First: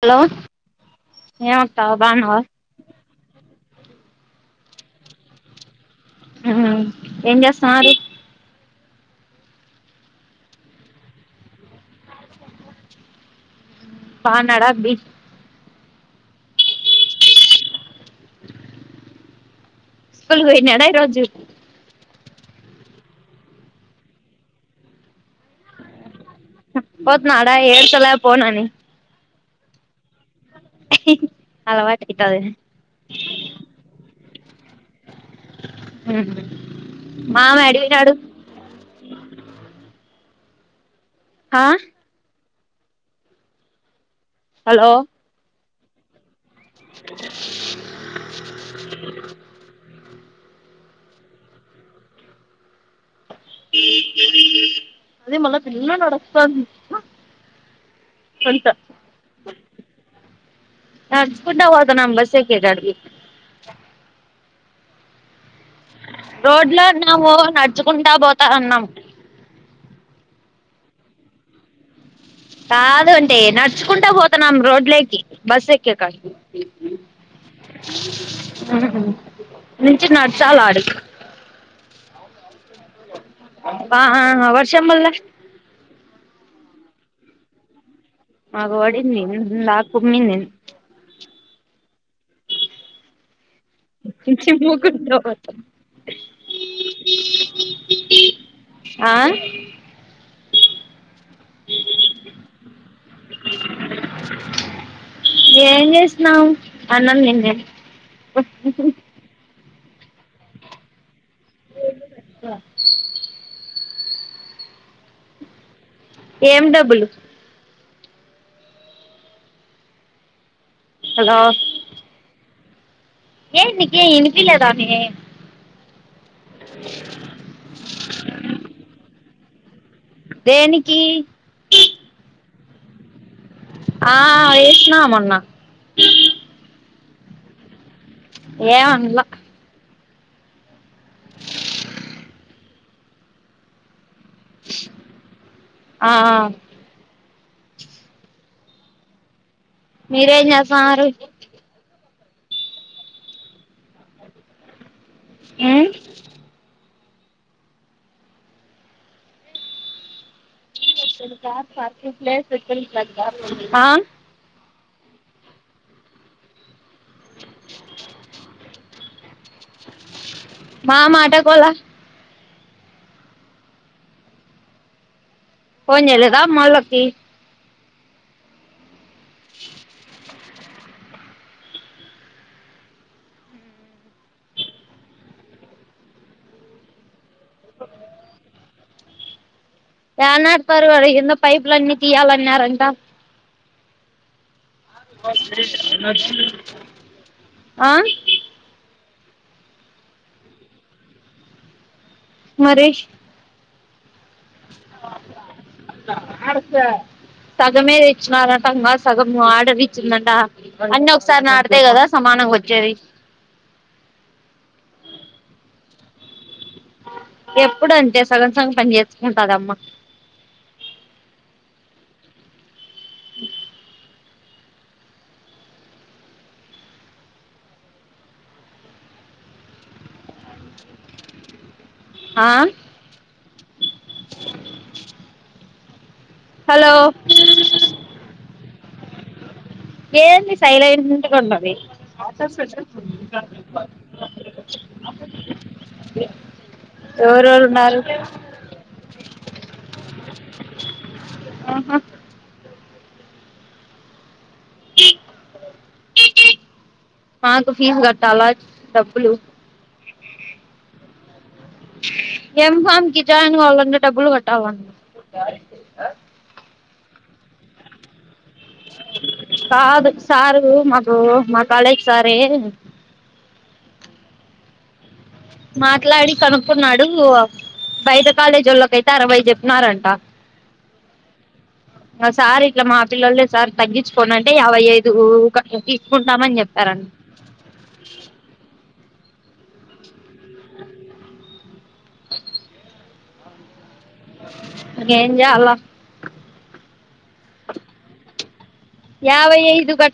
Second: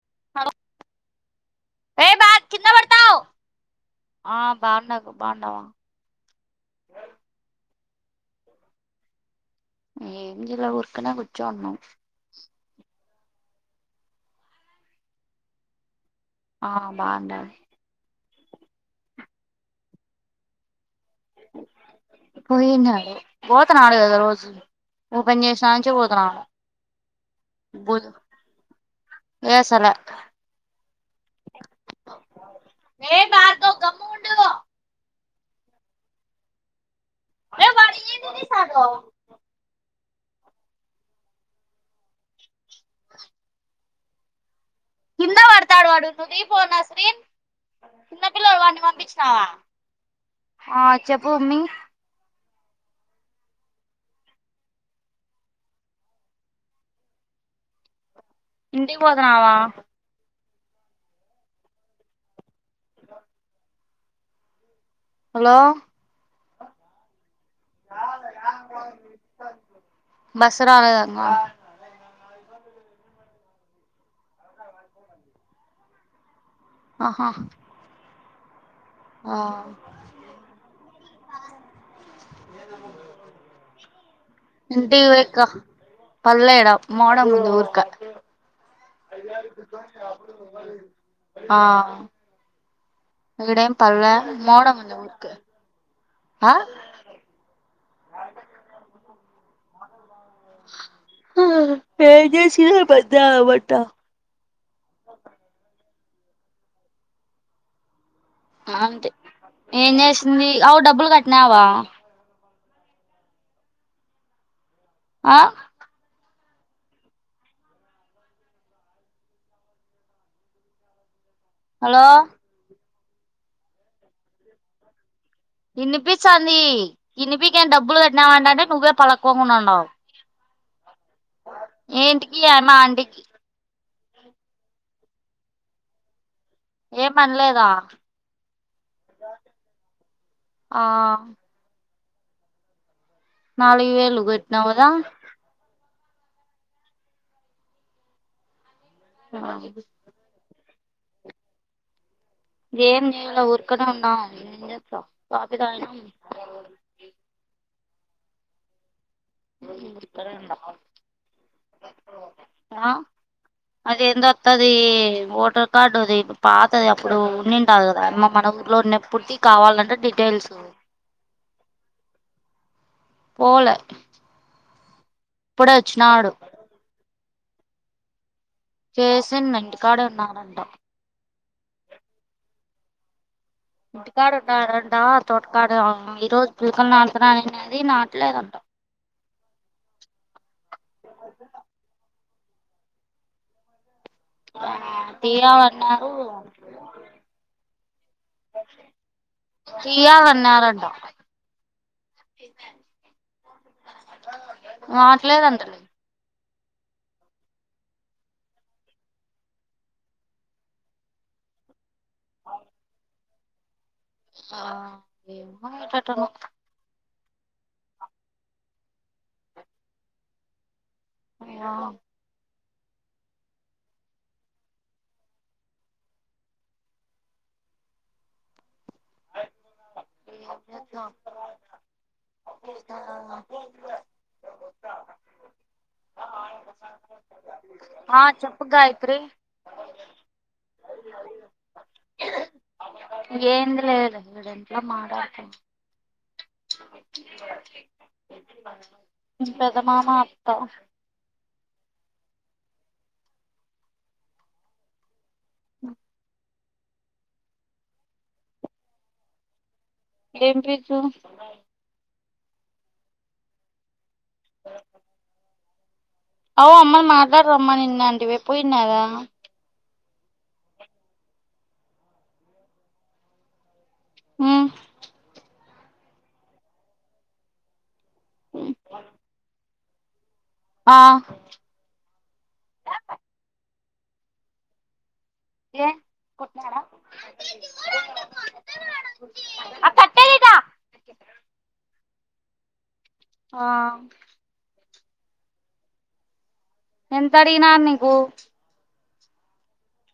hello ఏమక్క ఏ బా బన్నావా కింద పడతావ్ ఆ బాగుండగు బాగుండవా ఉమ్ ఏం చేస్తాన్నారు ఏం జైలా ఊర్కనే కూచోన్నాం బాన్నాడ అబ్బి ఆ బాండాడు స్కూల్ పోయినాడ ఈ రోజు పోయిన్నాడు పోతున్నాడు కదా రోజు ఓపెన్ చేసినాంచే పోతాన్నాడు పోతున్నాడ ఏడ్చల పోనని ఏసాల అలవాటైతాద నువ్వు గమ్ముగుండు ఉహు మామ ఏ వాడు ఎడబినాడు ఏంది తీసాడు హా హలో ఇస్తాడు వాడు నువ్వుదిపో నస్రీన్ చిన్న పిల్లడు వాడిన్నీ పంపించినావా ఆ చెప్పు అమ్మి అదే మల్ల పిల్ల నడుస్తా గా ఇంటికి పోదనావా నడుచుకుంటూ పోతున్నాం బస్సు ఎక్కి కాడికి హలో రోడ్ లోన్నాము నడుచుకుంటా పోతా ఉన్నాము ఇత్తరాయంగా కాదు అండి నడుచుకుంటా పోతాన్నాం రోడ్లేకి బస్సు ఎక్కే కాడికి ఆహా హ్మ్ ఆ నన్చింనాడు చాల ఆడకి ఆ వర్షం ఇంటికి వల్ల పోయి కప్ పలే దా మోడం ముందా ఉరకా మాకు పడింది లాక్ కుమ్మింది ఆ ఇడేం పళ్ళ మోడం ఉందా ఊరికే ఆ అ ఆ ఆ ఏం చేసినా పద్య వంట ఏం చేసినావు అన్నం [unintelligible] అంతే ఏం చేసింది ఆవు డబ్బులు కట్టినావా ఆ ఆ ఏం డబ్బులు హలో హలో ఏ నికి ఇనిపిలేదానే ఇనిపిస్తాది ఇనిపకి ఏం డబ్బులు కట్టినావంటటే నువ్వే పలక్కోకుండా ఉండవు దేనికి మాఆంటీకి ఆ వేసిన మోన్న ఏం అనలేదా ఏం అన్లా ఆ హా నాలుగు వేలు కట్టినావు కదా ఆ ఆ మీరేం చేస్తాన్నారు ఏం చేయల ఊరికనే ఉండం ఏం చేద్దాం కాఫీ తాగినాం [unintelligible] కదు first place [unintelligible] the voter card ది పాత అది అప్పుడు ఉన్నింటదు కదా అమ్మా మన ఊర్లో ఉన్న అప్పుడుది కావాలంటే డీటెయిల్స్ మా మాటకోలా పోలే ఇప్పుడే ఫోన్ వచ్చినాడు చేయలేదా మల్ల కి చేస్తున్న ఇంటికాడ ఉన్నానుంట ఇంటికాడు ఉంటడంట తోటకాడు ఆ ఈ రోజు [unintelligible] అనేది నాటలేదంట ఏనాటి పరువఆడ కింద పైపులన్నీ తీయాలన్నారంట తీయాలన్నారు ఆ తీయాల అన్నారంట మరి నాటలేదంటలే అడుస సగమే తెచ్చినారంట సగం ఆడర్ ఇచ్చిందంట అన్న ఒకసారి ఆడతే కదా సమాన కొచేవి కు ఎప్పుడుంటే సగం సంగ పని చేసుుకుంటదమ్మా ఆ ఏ అ ఆ ఆ హలో ఆ చెప్పు గాయిత్రీ ఏ సైలంటగా ఉన్నది అదే ఏంది లేదు వీడింట్లో పెదనాన్న అత్త ఆహా మాకు ఫీజు కట్టాలా డబ్బులు ఏం ఫీసు ఏం ఫామ్ గిజను అలున్న డబ్బులు కోట్లవ ఓ అమ్మ మాట్లాడరమ్మాని నిన్న అంటివే పోయింన్నార కాదు సారు మాకు మా కాలేజ్ సారే మ్మ్ మాట్లాడి కనుక్కున్నాడు బయట కాలేజీల్లోకైతే అరవై చెప్ నారాంట ఆ ఆ సార్ ఇట్లా మా పిల్లలే సార్ తగ్గించుకోనంటే యాభై ఐ ఊక ఏ తీసుకుంటామని కుట్టినాడా చెప్పారం ఆ కట్టె ఇక ఆ గెంజలా ఎంతడిగిన నీకు యావైఐదు గ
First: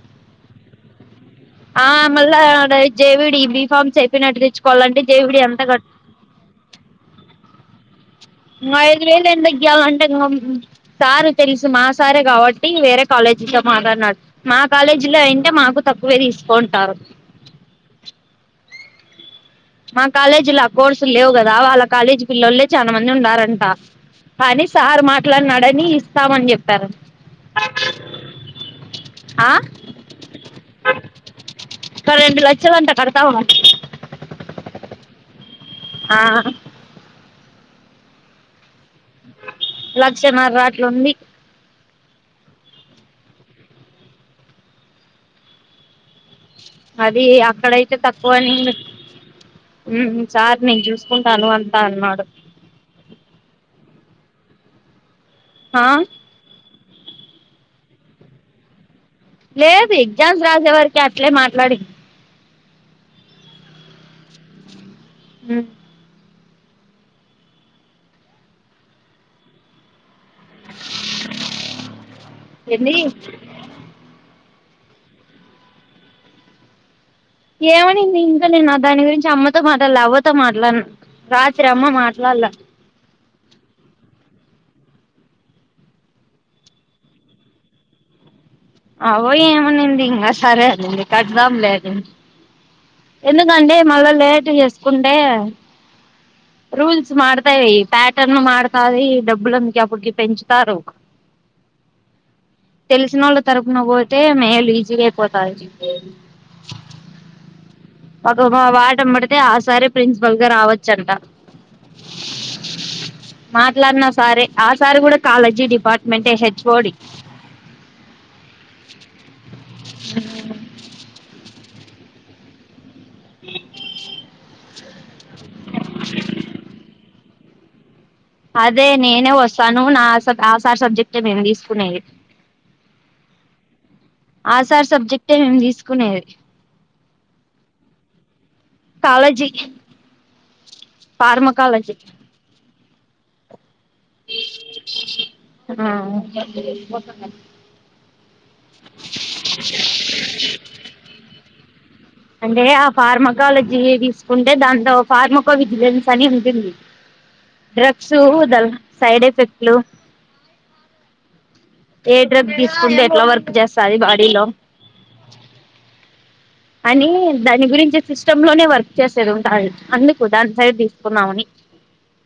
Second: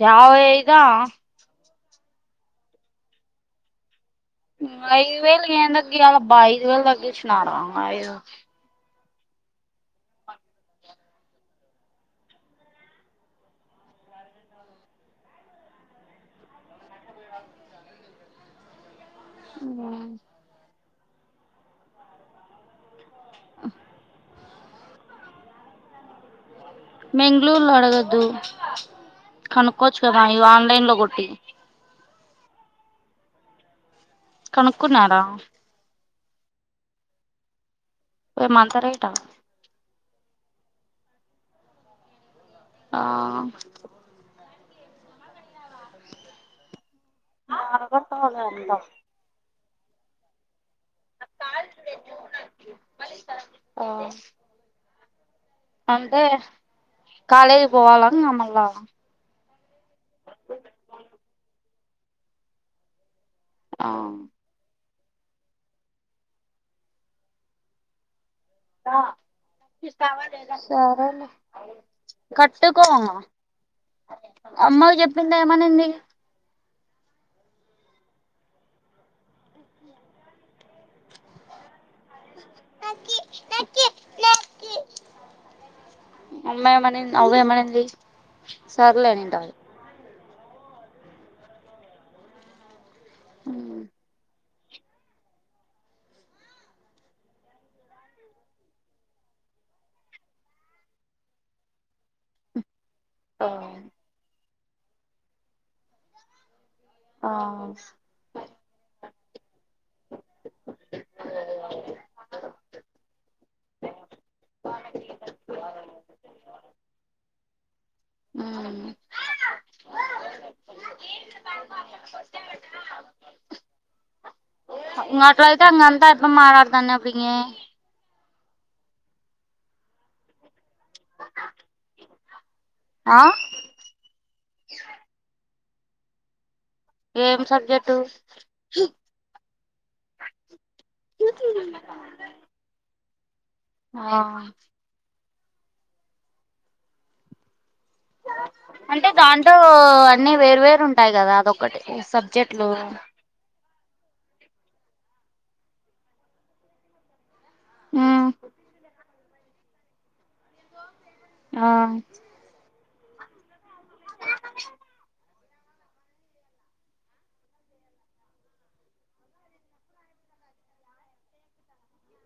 జవైదా ఆ మళ్ళ అ జేవిడి బీఫార్మ్ చె ఐ వేలు ఏం తగ్గియాలబ్బ ఐదు వేలు తగ్గించినాడా ఐదు ఇంకా ఐదు వేలు ఎం తగ్గియలంటే ఇంకా సారు తెలుసు మా సారే కాబట్టి వేరే కాలేజ్ ఇగ మాట్లాడినారు మా కాలేజీ లో అయింటే మాకు తక్కువే తీసుకోంటారు మా కాలేజీలో ఆ కోర్సులు లేవు గదా వాళ్ళ కాలేజీ పిల్లలే చానా మంది ఉండారంట కాని సార్ మాట్లాడినాడని ఇస్తామని చె మెంగ్లురులో అడగద్దు ఆ కనుక్కోచ్చు కదా ఇవి ఆన్లైన్ లో గొట్టి చవ్ అంత కడతావ కనుక్కున్నార ఆ ఏ మంతరేటా లక్షన్నారాట్లుంది ఆ అది యక్కడయితే తక్కువ అడగటోళ్ళు అని అందరూ మ్మ్ చార్ నేన్‌ జాసుకుంటాను అంతా అన్నాడు ఆ అంతె కాలేజ్ పోవాలా మల్లా లేదు ఎగ్జామ్స్ రాసేవరికి అట్లే మాట్లాడి ఆ ఉ రా సరేలే కట్టుకో ఏంది అమ్మ చెప్పింది ఏమనింది ఏమనింది ఇంకా నేను నా దాని గురించి అమ్మతో మాట్లాల్లె అవ్వతో మాట్లాన రాత్రి అమ్మ మాట్లాల్లె కి నాకి నాకీ అమ్మేమని అవ్వేమనింది అవో ఏమనింది ఇంగ సరే అంది కడదాం లేని ఎందుకండి మల్ల లేట్ చేసుకుంటే రూల్స్ మాడతాయి ప్యాటర్న్ మారుతాది డబ్బులంక అప్పటికి పెంచుతారు అ తెలుసినో తరుపున పోతే మేలు ఈజీగా అయిపోతది ఆ ఒక వాట ముడితే ఆ సార ప్రిన్సిపల్ గా రావచ్చంట మాట్లాడిన సారే ఆ సారి కూడా కాలజీ డిపార్ట్మెంటట్ హెచ్ఓడి ఉమ్ ఉమ్ మాట్లా అయితే అంతా ఇప్పుడు [unintelligible] అప్పుడి అదే నేనే వస్తాను నా నా సార్ సబ్జెక్ట్ ఏ మేము తీసుకునేది ఆ ఆ సార్ సబ్జెక్టే మేము తీసుకునేది ఏం సబ్జెక్టు ఫార్మా కాలేజి ఆ ఆ అంటే దాంట్లో అన్ని వేర్ వేరు ఉంటాయి కదా అదొక్కటి అంటే సబ్జెక్టులు ఆ ఫార్మకాలజీ తీసుకుంటే దాం ఫార్మకో విజిలెన్స్ అని ఉంటుంది డ్రగ్స్ ఉమ్ వదల సైడ్ ఎఫెక్ట్లు ఆ ఫుడ్ ఎట్లా వర్క్ చేస్తాది బాడీలో అని దాని గురించి సిస్టమ్ లోనే వర్క్ చేసేది ఉంటంది అందుకు దాన్ని సైడ్ తీసుకున్దమని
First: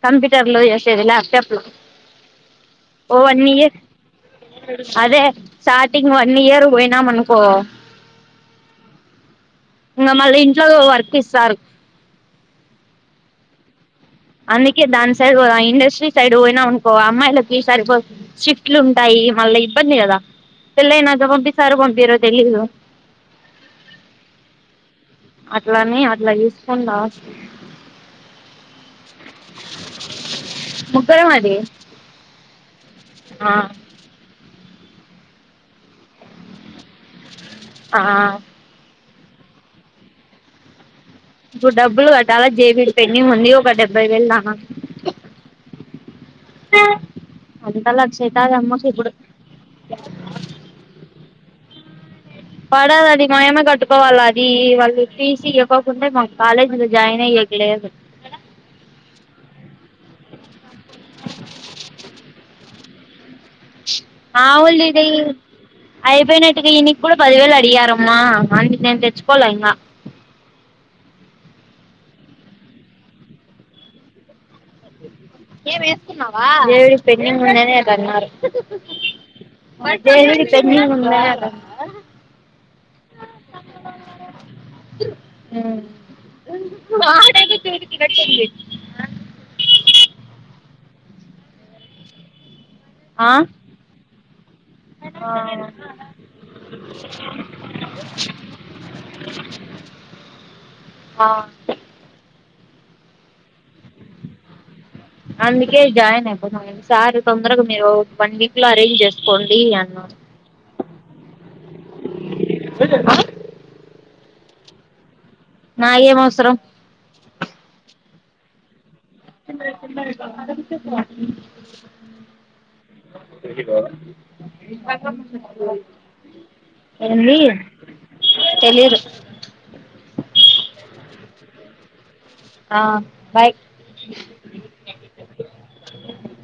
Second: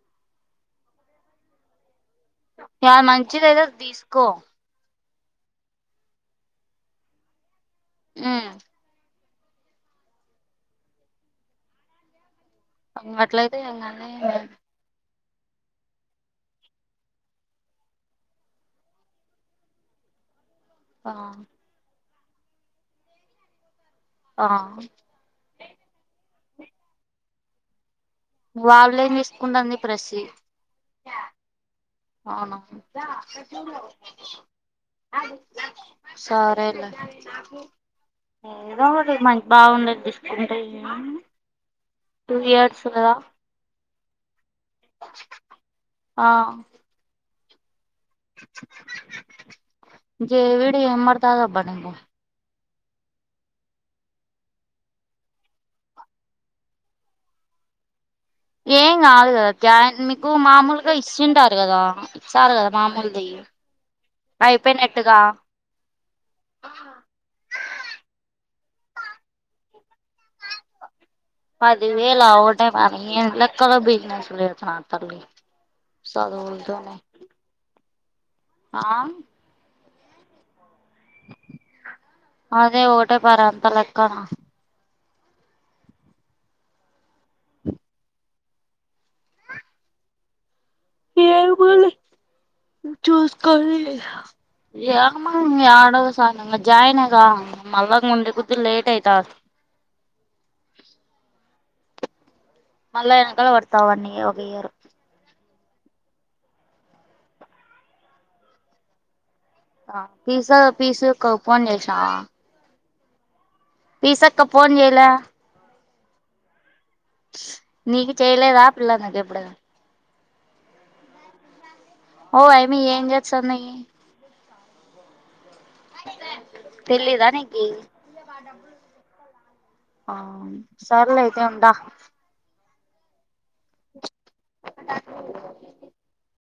కంప్యూటర్ లో చేసేది ల్యాప్టాప్ లో చాలా ఓ వన్ మంచిది అది ఇయర్ తీసుకో అదే స్టార్టింగ్ వన్ ఇయర్ పోయినాం అనుకో హ్మ్ ఇంకా మళ్ళీ ఇంట్లో వర్క్ ఇస్తారు అట్లయితే ఎ అందుకే డాన్స్ సైపోదా ఇండస్ట్రీ సైడ్ పోయినా అనుకో అమ్మాయిలకి సరిపో షిఫ్ట్లు ఉంటాయి మళ్ళి ఇబ్బంది కదా ఆ పెళ్లయ్యాక పంపిస్తారో పంపియరు తెలియదు ఆ అట్లనే అట్లా చూసుకుండా వాళ్ళేం తీసుకుంటంది ప్ర్రసి ముగ్గురం అది అవునా ఆ సరేలా ఆ ఏదో ఒకటి మంచి బాగుండేది దీసుకుంటే ఇప్పుడు డబ్బులు కట్టాలా జేబీడి పెంన్నింగ్ ఉంది ఒక డెబ్బై వెేల ఆ అంతా లక్ష అయితది అమ్మకి ఇప్పుడు జేవిడి [unintelligible] పడాలి అది మాయమే కట్టుకోవాలి అది వాళ్ళు ఫీసీ ఇవ్వకోకుండా మా కాలేజీ మీద జాయిన్ అయ్య లేదు ఏం కాదు కదా జాయిన్ మీకు మామూలుగా ఇస్తుింటారు కదా ఇస్తారు కదా మామూలుది ఆవులది అయిపోయినట్టుగా అయిపోయినాటుగా ఇంటి కూడా పదివేలు అడిగారమ్మ [unintelligible] నేను తెచుకోలే పదివేలావట పనిలక్ దోబిందితల్లి ఏం వేసుకున్నావా దేవుడి పెండింగ్ ఉందనే అ అన్నారు ఆ అతే [inaudible] అదే టే అంత లెక్కనా మ్ [inaudible] ఏమోలే ఆ చూసుకోలే ఏమ్మా యెడవ సాన జాయిన్ గా మళ్ళ ఉండే కుద్ది లేట్ అయితాది [inaudible] ఆ మళ్ళా ఎనకాల పడతావ్ వన్ ఇయరు ఒక ఇయరు అందుకే జాయిన్ అయిపోదాం సార్ తొందరగా మీరు వన్ వీక్ లో అరేంజ్ జేస్త పీజా పీజ ఫోన్ జేసినవా తెజ [inaudible] నిసక్క పోన్ జేయలే నాయే మవసరం నీకు చేయలేదా పిల్ల నాకు ఎప్పుడు అద విచ్చ పో [inaudible] ఓ అయిమీ ఏంజేస్తున్ని తెలీదా ఎంది నీకి తెలియదు ఆ సర్లె అయితే ఉంటా ఆ బాయ్ [inaudible]